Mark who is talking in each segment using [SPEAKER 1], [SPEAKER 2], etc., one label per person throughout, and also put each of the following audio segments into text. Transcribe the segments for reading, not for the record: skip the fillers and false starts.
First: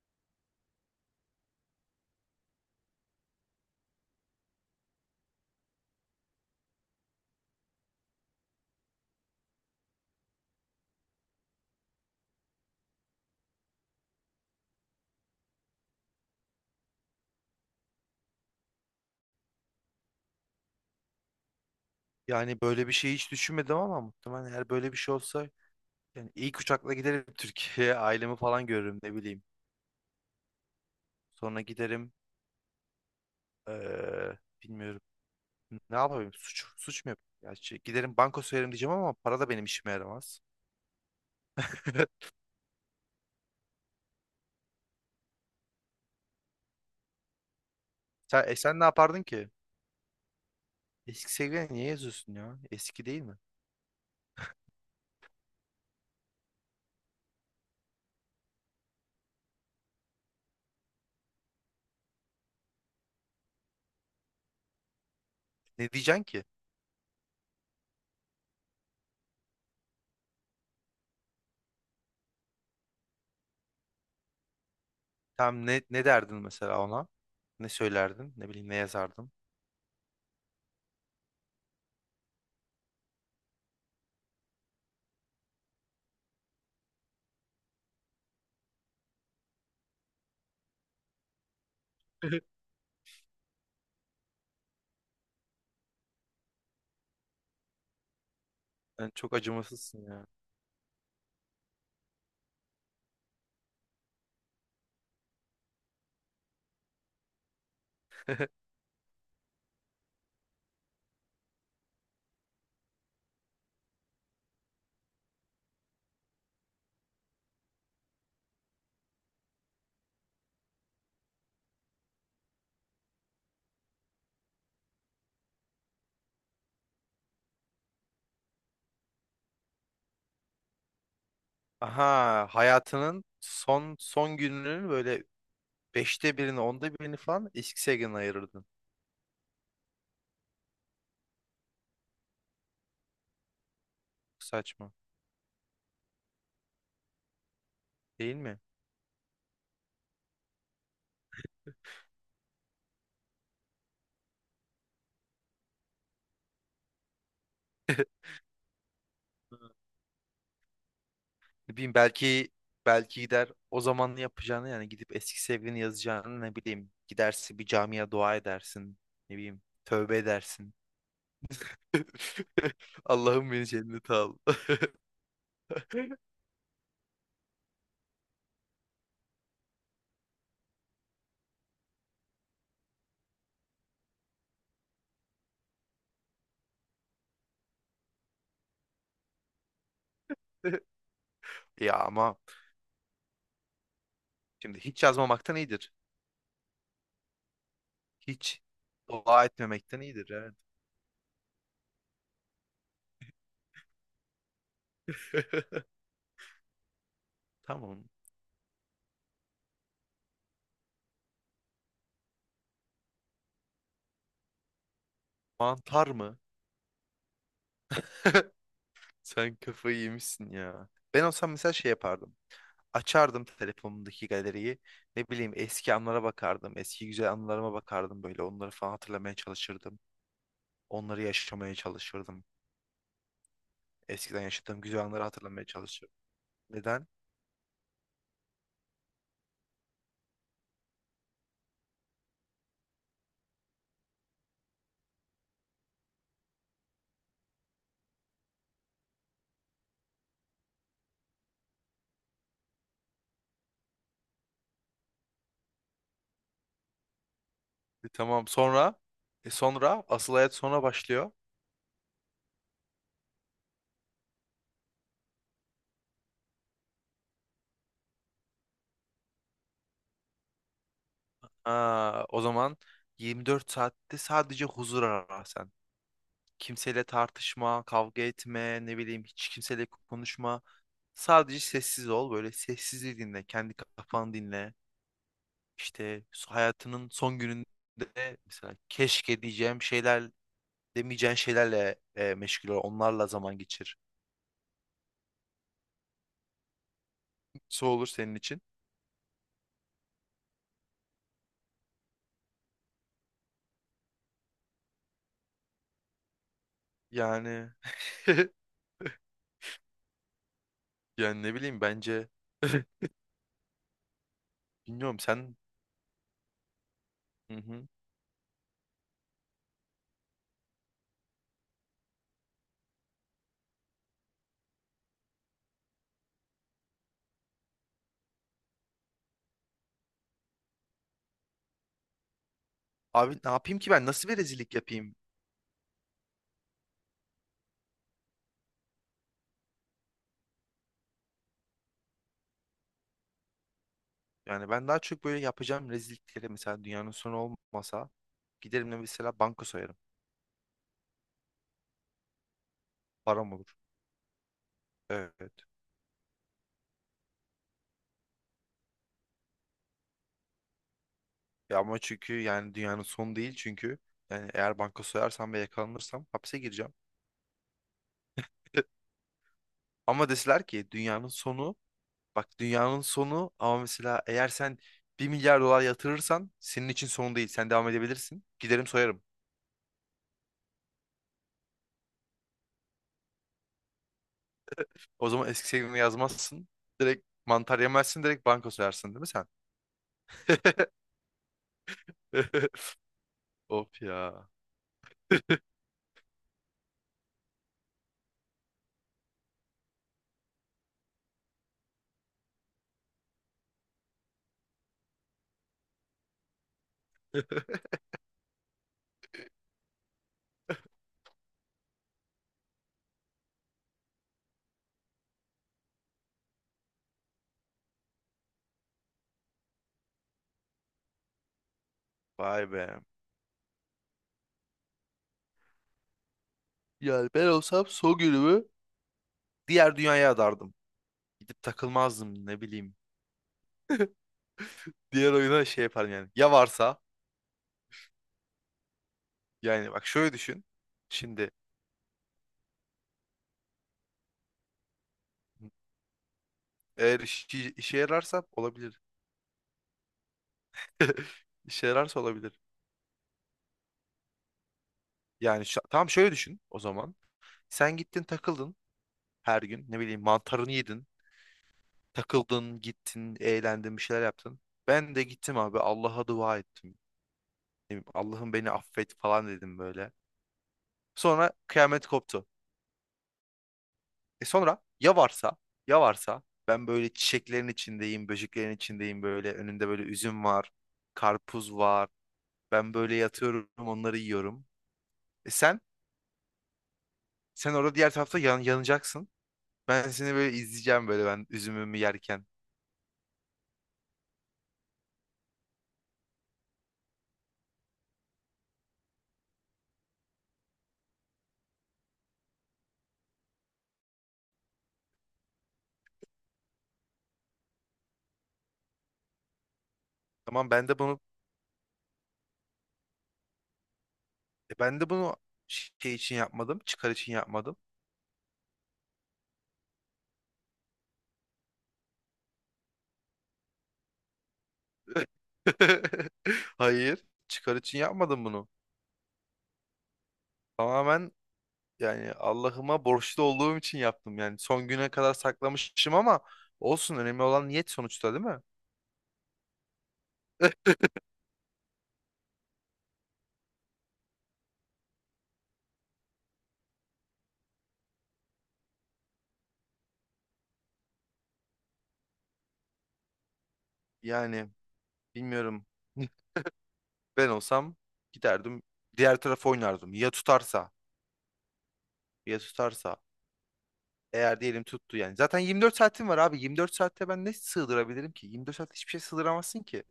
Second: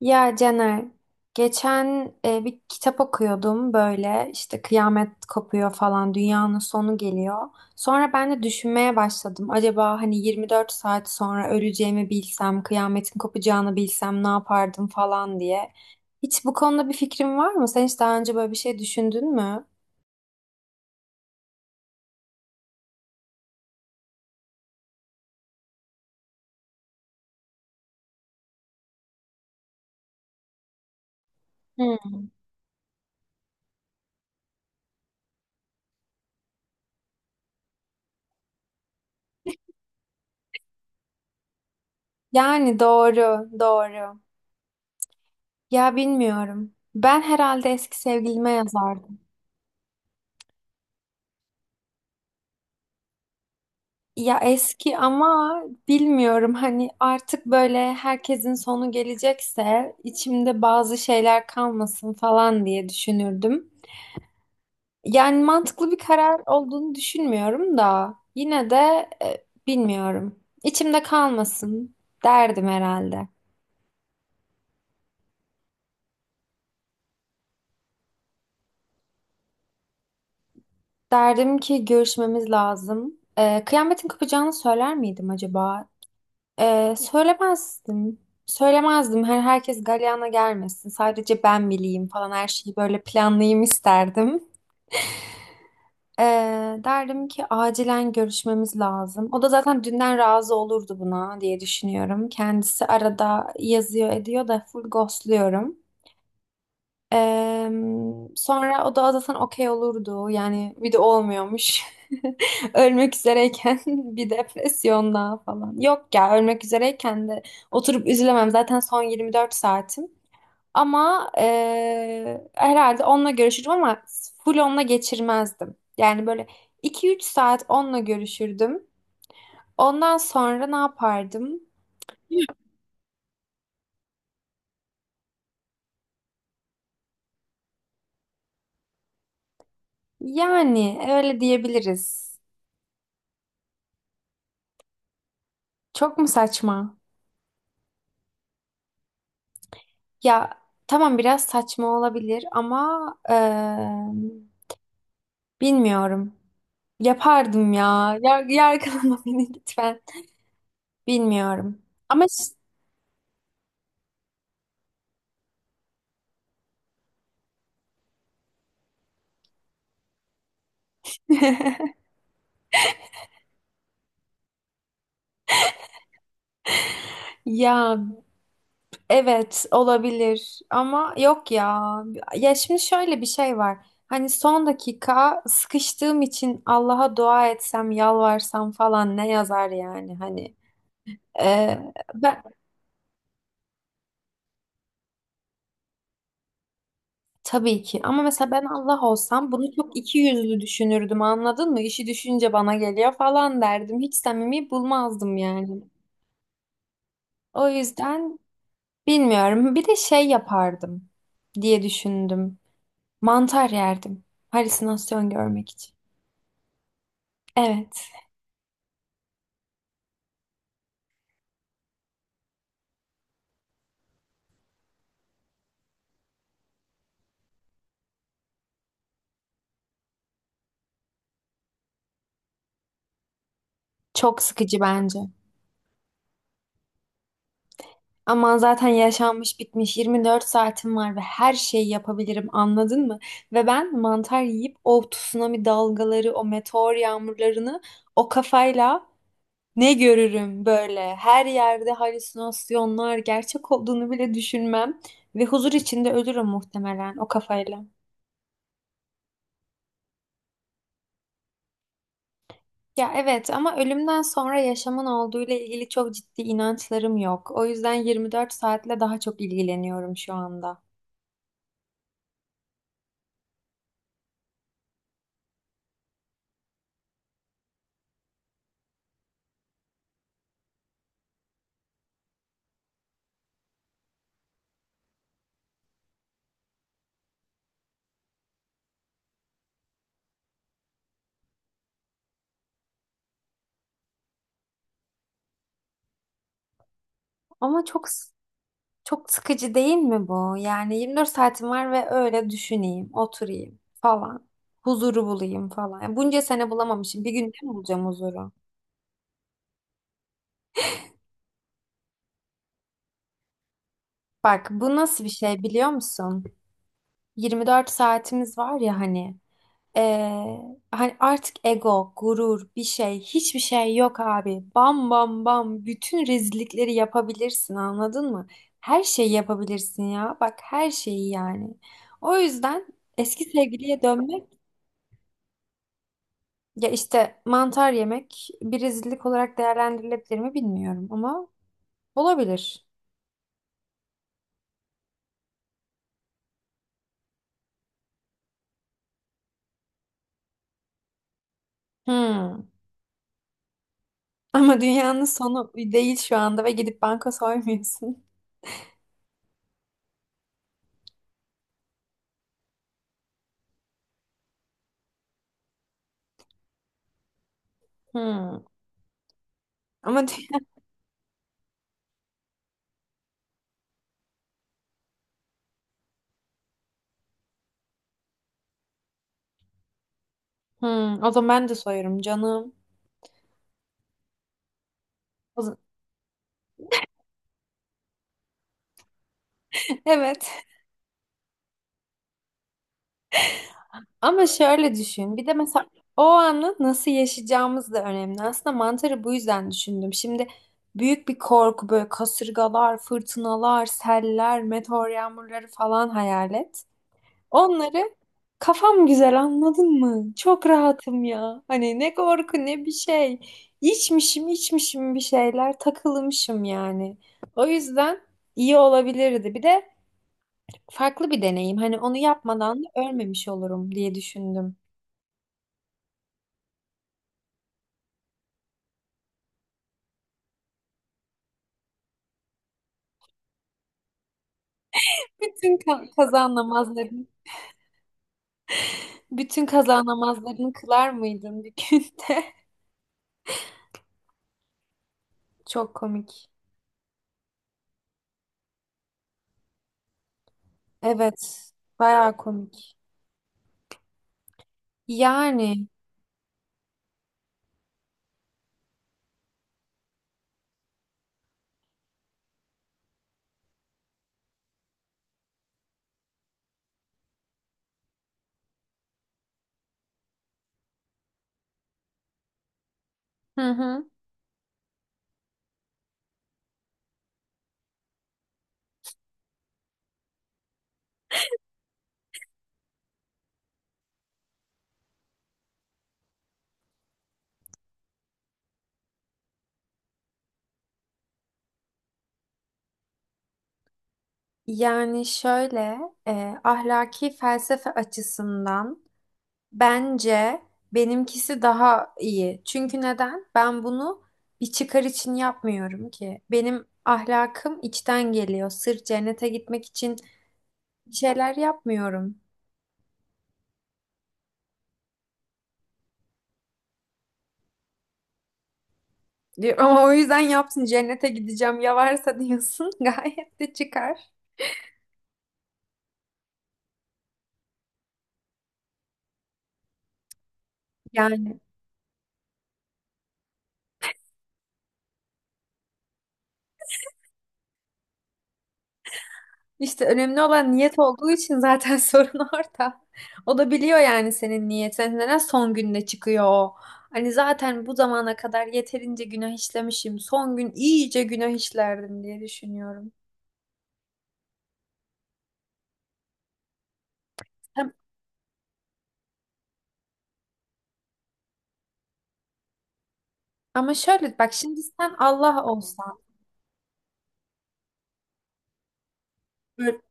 [SPEAKER 1] Ya Caner, geçen bir kitap okuyordum böyle işte kıyamet kopuyor falan dünyanın sonu geliyor. Sonra ben de düşünmeye başladım. Acaba hani 24 saat sonra öleceğimi bilsem, kıyametin kopacağını bilsem ne yapardım falan diye. Hiç bu konuda bir fikrin var mı? Sen hiç daha önce böyle bir şey düşündün mü?
[SPEAKER 2] Yani böyle bir şey hiç düşünmedim ama muhtemelen eğer böyle bir şey olsa yani ilk uçakla giderim Türkiye'ye ailemi falan görürüm ne bileyim. Sonra giderim,
[SPEAKER 1] Hmm.
[SPEAKER 2] eee, bilmiyorum, ne yapayım, suç mu yapayım? Ya şey, giderim banka soyarım diyeceğim ama para da benim işime yaramaz.
[SPEAKER 1] Yani doğru, doğru. Ya bilmiyorum. Ben herhalde eski
[SPEAKER 2] Sen,
[SPEAKER 1] sevgilime
[SPEAKER 2] e, sen ne
[SPEAKER 1] yazardım.
[SPEAKER 2] yapardın ki? Eski sevgilini niye yazıyorsun ya? Eski değil mi?
[SPEAKER 1] Ya eski ama bilmiyorum hani artık böyle herkesin sonu gelecekse içimde bazı şeyler kalmasın falan diye düşünürdüm. Yani mantıklı
[SPEAKER 2] Ne
[SPEAKER 1] bir
[SPEAKER 2] diyeceksin
[SPEAKER 1] karar
[SPEAKER 2] ki?
[SPEAKER 1] olduğunu düşünmüyorum da yine de bilmiyorum. İçimde kalmasın derdim herhalde.
[SPEAKER 2] Tam ne derdin mesela ona? Ne söylerdin? Ne bileyim, ne yazardın?
[SPEAKER 1] Derdim ki görüşmemiz lazım. Kıyametin kopacağını söyler miydim acaba? Söylemezdim. Söylemezdim. Herkes galyana gelmesin. Sadece ben bileyim falan her şeyi böyle planlayayım isterdim. Ee, Derdim ki acilen görüşmemiz
[SPEAKER 2] Yani
[SPEAKER 1] lazım.
[SPEAKER 2] çok
[SPEAKER 1] O da zaten
[SPEAKER 2] acımasızsın
[SPEAKER 1] dünden
[SPEAKER 2] ya.
[SPEAKER 1] razı olurdu buna diye düşünüyorum. Kendisi arada yazıyor ediyor da full ghostluyorum. Sonra o da zaten okey olurdu. Yani bir de olmuyormuş. Ölmek üzereyken bir depresyon daha falan. Yok ya ölmek üzereyken de oturup üzülemem. Zaten son 24 saatim. Ama herhalde onunla görüşürüm ama full onunla geçirmezdim. Yani böyle iki üç saat onunla görüşürdüm. Ondan sonra ne yapardım?
[SPEAKER 2] Aha, hayatının son son gününün böyle beşte birini, onda birini falan X-Seg'in ayırırdın.
[SPEAKER 1] Yani öyle diyebiliriz.
[SPEAKER 2] Saçma
[SPEAKER 1] Çok mu saçma?
[SPEAKER 2] değil mi?
[SPEAKER 1] Ya tamam biraz saçma olabilir ama bilmiyorum. Yapardım ya. Yargılama beni lütfen.
[SPEAKER 2] Ne
[SPEAKER 1] Bilmiyorum.
[SPEAKER 2] bileyim,
[SPEAKER 1] Ama
[SPEAKER 2] belki gider o zaman yapacağını, yani gidip eski sevgilini yazacağını. Ne bileyim, gidersin bir camiye dua edersin, ne bileyim tövbe edersin. Allah'ım, beni cennete al.
[SPEAKER 1] ya evet olabilir ama yok ya. Ya şimdi şöyle bir şey var. Hani son dakika sıkıştığım için Allah'a dua etsem, yalvarsam falan ne yazar yani hani.
[SPEAKER 2] Ya ama
[SPEAKER 1] Ben
[SPEAKER 2] şimdi hiç yazmamaktan iyidir.
[SPEAKER 1] tabii ki ama mesela
[SPEAKER 2] Hiç
[SPEAKER 1] ben Allah
[SPEAKER 2] dua
[SPEAKER 1] olsam bunu çok
[SPEAKER 2] etmemekten
[SPEAKER 1] iki
[SPEAKER 2] iyidir, evet.
[SPEAKER 1] yüzlü düşünürdüm anladın mı? İşi düşünce bana geliyor falan derdim. Hiç samimi bulmazdım yani. O
[SPEAKER 2] Tamam.
[SPEAKER 1] yüzden bilmiyorum. Bir de şey yapardım diye düşündüm. Mantar yerdim. Halüsinasyon görmek için.
[SPEAKER 2] Mantar mı?
[SPEAKER 1] Evet.
[SPEAKER 2] Sen kafayı yemişsin ya. Ben olsam mesela şey yapardım. Açardım telefonumdaki galeriyi. Ne bileyim, eski anlara bakardım. Eski güzel anılarıma bakardım böyle. Onları falan hatırlamaya çalışırdım. Onları yaşamaya çalışırdım.
[SPEAKER 1] Çok
[SPEAKER 2] Eskiden
[SPEAKER 1] sıkıcı
[SPEAKER 2] yaşadığım güzel
[SPEAKER 1] bence.
[SPEAKER 2] anları hatırlamaya çalışırdım. Neden?
[SPEAKER 1] Ama zaten yaşanmış bitmiş 24 saatim var ve her şeyi yapabilirim anladın mı? Ve ben mantar yiyip o tsunami dalgaları, o meteor yağmurlarını o kafayla ne görürüm böyle. Her yerde halüsinasyonlar gerçek olduğunu bile düşünmem ve huzur içinde ölürüm muhtemelen o kafayla.
[SPEAKER 2] Tamam, sonra, sonra asıl hayat sonra başlıyor.
[SPEAKER 1] Ya evet ama ölümden sonra yaşamın olduğuyla ilgili çok ciddi inançlarım yok. O yüzden 24 saatle daha çok ilgileniyorum şu anda.
[SPEAKER 2] Aa, o zaman 24 saatte sadece huzur ara sen. Kimseyle tartışma, kavga etme, ne bileyim hiç kimseyle konuşma. Sadece sessiz ol. Böyle sessizliği dinle. Kendi kafanı dinle. İşte hayatının son gününde mesela keşke diyeceğim şeyler, demeyeceğin şeylerle meşgul ol. Onlarla zaman geçir.
[SPEAKER 1] Ama
[SPEAKER 2] Su olur senin için.
[SPEAKER 1] çok sıkıcı değil mi bu? Yani 24 saatim var ve öyle düşüneyim, oturayım falan. Huzuru bulayım falan. Yani bunca sene bulamamışım. Bir günde mi
[SPEAKER 2] Yani
[SPEAKER 1] bulacağım huzuru?
[SPEAKER 2] yani ne bileyim, bence
[SPEAKER 1] Bak bu
[SPEAKER 2] bilmiyorum
[SPEAKER 1] nasıl bir
[SPEAKER 2] sen.
[SPEAKER 1] şey biliyor musun?
[SPEAKER 2] Hı hı.
[SPEAKER 1] 24 saatimiz var ya hani hani artık ego, gurur, bir şey, hiçbir şey yok abi. Bam bam bam bütün rezillikleri yapabilirsin anladın mı? Her şeyi yapabilirsin ya. Bak her şeyi yani. O yüzden
[SPEAKER 2] Abi,
[SPEAKER 1] eski
[SPEAKER 2] ne yapayım ki
[SPEAKER 1] sevgiliye
[SPEAKER 2] ben? Nasıl bir
[SPEAKER 1] dönmek
[SPEAKER 2] rezillik yapayım?
[SPEAKER 1] ya işte mantar yemek bir rezillik olarak değerlendirilebilir mi bilmiyorum ama olabilir.
[SPEAKER 2] Yani ben daha çok böyle yapacağım rezillikleri, mesela dünyanın sonu olmasa giderim de mesela banka soyarım.
[SPEAKER 1] Hmm.
[SPEAKER 2] Param olur.
[SPEAKER 1] Ama dünyanın
[SPEAKER 2] Evet.
[SPEAKER 1] sonu değil şu anda ve gidip banka soymuyorsun.
[SPEAKER 2] Ya ama çünkü yani dünyanın sonu değil çünkü, yani eğer banka soyarsam ve yakalanırsam hapse gireceğim.
[SPEAKER 1] Hmm. Ama
[SPEAKER 2] Ama deseler ki dünyanın sonu, bak dünyanın sonu ama mesela eğer sen 1 milyar dolar yatırırsan senin için son değil. Sen devam edebilirsin. Giderim soyarım.
[SPEAKER 1] hmm, o zaman ben de soyarım canım.
[SPEAKER 2] O zaman
[SPEAKER 1] O
[SPEAKER 2] eski
[SPEAKER 1] zaman-
[SPEAKER 2] sevgilini yazmazsın. Direkt mantar yemezsin, direkt banka soyarsın değil mi sen?
[SPEAKER 1] Evet.
[SPEAKER 2] Of ya.
[SPEAKER 1] Ama şöyle düşün. Bir de mesela o anı nasıl yaşayacağımız da önemli. Aslında mantarı bu yüzden düşündüm. Şimdi büyük bir korku böyle kasırgalar, fırtınalar, seller, meteor yağmurları falan hayal et. Onları kafam güzel anladın mı? Çok rahatım ya. Hani ne korku ne bir şey. İçmişim içmişim bir şeyler takılmışım yani. O yüzden iyi olabilirdi. Bir de farklı bir deneyim. Hani onu
[SPEAKER 2] Vay
[SPEAKER 1] yapmadan
[SPEAKER 2] be.
[SPEAKER 1] da ölmemiş olurum diye düşündüm.
[SPEAKER 2] Yani ben olsam son günümü diğer dünyaya adardım. Gidip takılmazdım, ne bileyim. Diğer oyuna şey yaparım yani. Ya
[SPEAKER 1] Kaza
[SPEAKER 2] varsa,
[SPEAKER 1] namazlarını, bütün
[SPEAKER 2] yani
[SPEAKER 1] kaza
[SPEAKER 2] bak şöyle düşün.
[SPEAKER 1] namazlarını kılar
[SPEAKER 2] Şimdi
[SPEAKER 1] mıydın bir günde? Çok komik.
[SPEAKER 2] eğer işe yararsa olabilir.
[SPEAKER 1] Evet,
[SPEAKER 2] İşe yararsa
[SPEAKER 1] bayağı
[SPEAKER 2] olabilir.
[SPEAKER 1] komik.
[SPEAKER 2] Yani
[SPEAKER 1] Yani,
[SPEAKER 2] tam şöyle düşün o zaman. Sen gittin takıldın her gün. Ne bileyim, mantarını yedin. Takıldın, gittin, eğlendin, bir şeyler yaptın. Ben de gittim abi, Allah'a dua ettim. Ne bileyim, Allah'ım beni affet falan dedim böyle. Sonra kıyamet koptu.
[SPEAKER 1] hı hı.
[SPEAKER 2] Sonra ya varsa, ya varsa ben böyle çiçeklerin içindeyim, böceklerin içindeyim, böyle önünde böyle üzüm var, karpuz var. Ben böyle yatıyorum, onları yiyorum. E sen sen orada diğer tarafta yanacaksın. Ben seni böyle izleyeceğim, böyle ben üzümümü yerken.
[SPEAKER 1] Yani şöyle, ahlaki felsefe açısından bence benimkisi daha iyi. Çünkü neden? Ben bunu bir çıkar için yapmıyorum ki. Benim ahlakım içten geliyor. Sırf cennete gitmek için
[SPEAKER 2] Tamam, ben de
[SPEAKER 1] bir
[SPEAKER 2] bunu
[SPEAKER 1] şeyler yapmıyorum
[SPEAKER 2] e ben de bunu şey için yapmadım, çıkar için yapmadım.
[SPEAKER 1] diyor. Ama o yüzden yapsın cennete gideceğim ya varsa diyorsun gayet de çıkar.
[SPEAKER 2] Hayır, çıkar için yapmadım bunu. Tamamen.
[SPEAKER 1] Yani
[SPEAKER 2] Yani Allah'ıma borçlu olduğum için yaptım. Yani son güne kadar saklamışım ama olsun, önemli olan niyet sonuçta, değil mi?
[SPEAKER 1] işte önemli olan niyet olduğu için zaten sorun orada. O da biliyor yani senin niyetin. Neden son günde çıkıyor o? Hani zaten bu zamana kadar yeterince günah işlemişim. Son gün iyice günah işlerdim diye düşünüyorum.
[SPEAKER 2] Yani bilmiyorum. Ben
[SPEAKER 1] Hem-
[SPEAKER 2] olsam giderdim, diğer tarafa oynardım. Ya tutarsa, ya tutarsa.
[SPEAKER 1] Ama şöyle bak
[SPEAKER 2] Eğer
[SPEAKER 1] şimdi
[SPEAKER 2] diyelim
[SPEAKER 1] sen
[SPEAKER 2] tuttu yani. Zaten
[SPEAKER 1] Allah
[SPEAKER 2] 24
[SPEAKER 1] olsan
[SPEAKER 2] saatim var abi. 24 saatte ben ne sığdırabilirim ki? 24 saat hiçbir şey sığdıramazsın
[SPEAKER 1] böyle
[SPEAKER 2] ki.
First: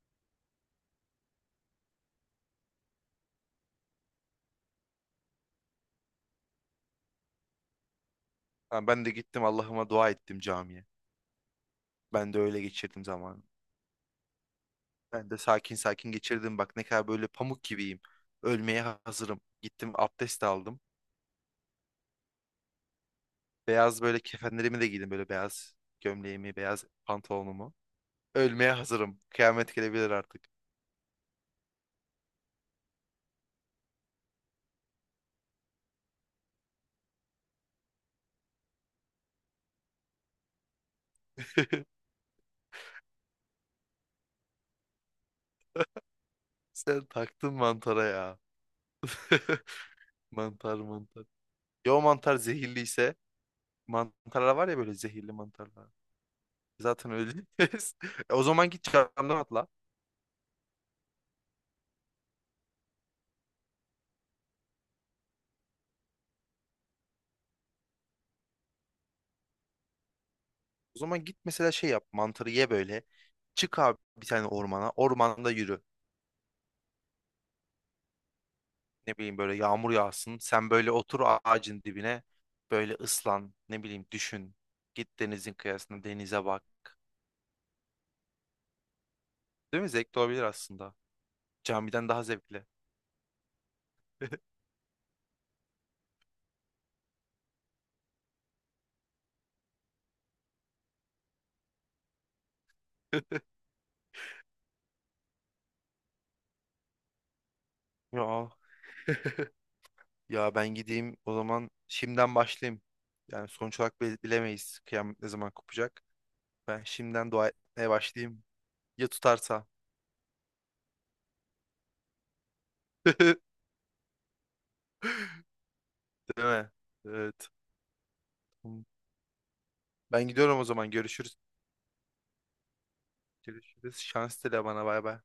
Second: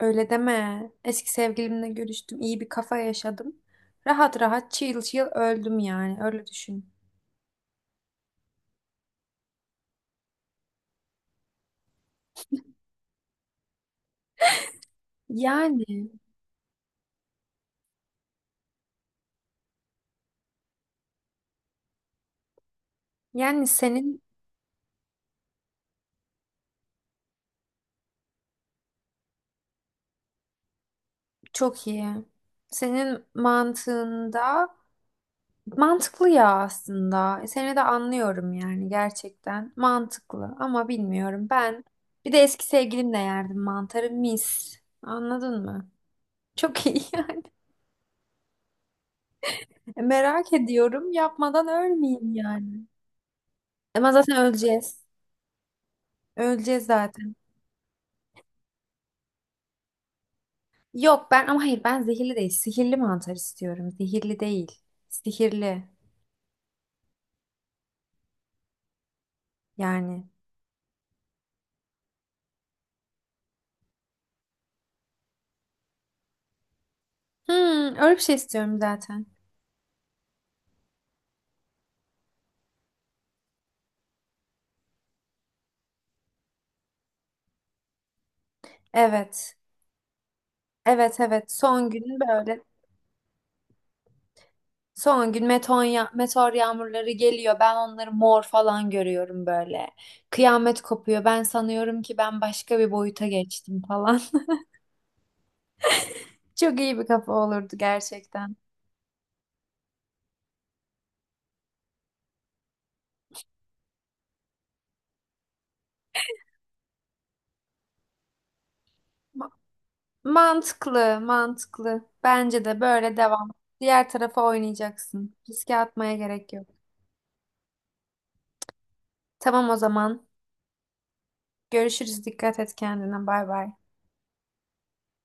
[SPEAKER 1] öyle deme. Eski sevgilimle görüştüm. İyi bir kafa yaşadım. Rahat rahat chill chill öldüm yani. Öyle düşün.
[SPEAKER 2] Ha, ben de gittim Allah'ıma dua ettim camiye. Ben de öyle geçirdim zamanı. Ben de sakin
[SPEAKER 1] Yani.
[SPEAKER 2] sakin geçirdim. Bak ne kadar böyle pamuk gibiyim. Ölmeye hazırım. Gittim, abdest aldım.
[SPEAKER 1] Yani
[SPEAKER 2] Beyaz böyle
[SPEAKER 1] senin
[SPEAKER 2] kefenlerimi de giydim, böyle beyaz gömleğimi, beyaz pantolonumu. Ölmeye hazırım. Kıyamet gelebilir artık.
[SPEAKER 1] çok iyi. Senin mantığında mantıklı ya aslında. Seni de anlıyorum yani gerçekten. Mantıklı ama bilmiyorum. Ben bir de eski sevgilimle yerdim mantarı mis. Anladın mı? Çok iyi
[SPEAKER 2] Sen
[SPEAKER 1] yani.
[SPEAKER 2] taktın mantara ya.
[SPEAKER 1] Merak
[SPEAKER 2] Mantar
[SPEAKER 1] ediyorum.
[SPEAKER 2] mantar.
[SPEAKER 1] Yapmadan
[SPEAKER 2] Ya o
[SPEAKER 1] ölmeyeyim
[SPEAKER 2] mantar
[SPEAKER 1] yani.
[SPEAKER 2] zehirliyse,
[SPEAKER 1] Ama zaten
[SPEAKER 2] mantarlar var ya, böyle
[SPEAKER 1] öleceğiz.
[SPEAKER 2] zehirli mantarlar.
[SPEAKER 1] Öleceğiz
[SPEAKER 2] Zaten
[SPEAKER 1] zaten.
[SPEAKER 2] öyleyiz. O zaman git camdan atla.
[SPEAKER 1] Yok ben ama hayır ben zehirli değil. Sihirli mantar istiyorum. Zehirli değil. Sihirli yani.
[SPEAKER 2] O zaman git mesela şey yap, mantarı ye böyle. Çık abi bir tane ormana. Ormanda yürü.
[SPEAKER 1] Hmm, öyle bir şey istiyorum
[SPEAKER 2] Ne
[SPEAKER 1] zaten.
[SPEAKER 2] bileyim, böyle yağmur yağsın. Sen böyle otur ağacın dibine, böyle ıslan, ne bileyim düşün. Git denizin kıyısına, denize bak.
[SPEAKER 1] Evet.
[SPEAKER 2] Değil mi? Zevkli olabilir aslında.
[SPEAKER 1] Evet evet. Son
[SPEAKER 2] Camiden
[SPEAKER 1] günün
[SPEAKER 2] daha
[SPEAKER 1] böyle.
[SPEAKER 2] zevkli.
[SPEAKER 1] Son gün meteor, meteor yağmurları geliyor. Ben onları mor falan görüyorum böyle. Kıyamet kopuyor. Ben sanıyorum ki ben başka bir boyuta geçtim falan. Çok iyi bir kafa olurdu
[SPEAKER 2] Ya
[SPEAKER 1] gerçekten.
[SPEAKER 2] ya ben gideyim o zaman, şimdiden başlayayım. Yani sonuç olarak bilemeyiz kıyamet ne zaman kopacak. Ben şimdiden dua etmeye başlayayım. Ya
[SPEAKER 1] Ma-
[SPEAKER 2] tutarsa.
[SPEAKER 1] Mantıklı, mantıklı. Bence de böyle devam. Diğer tarafa oynayacaksın. Riske atmaya
[SPEAKER 2] Değil
[SPEAKER 1] gerek yok.
[SPEAKER 2] mi? Evet. Tamam.
[SPEAKER 1] Tamam o zaman.
[SPEAKER 2] Ben gidiyorum o zaman. Görüşürüz.
[SPEAKER 1] Görüşürüz. Dikkat et kendine. Bay bay.
[SPEAKER 2] Görüşürüz. Şans dile bana. Bay bay.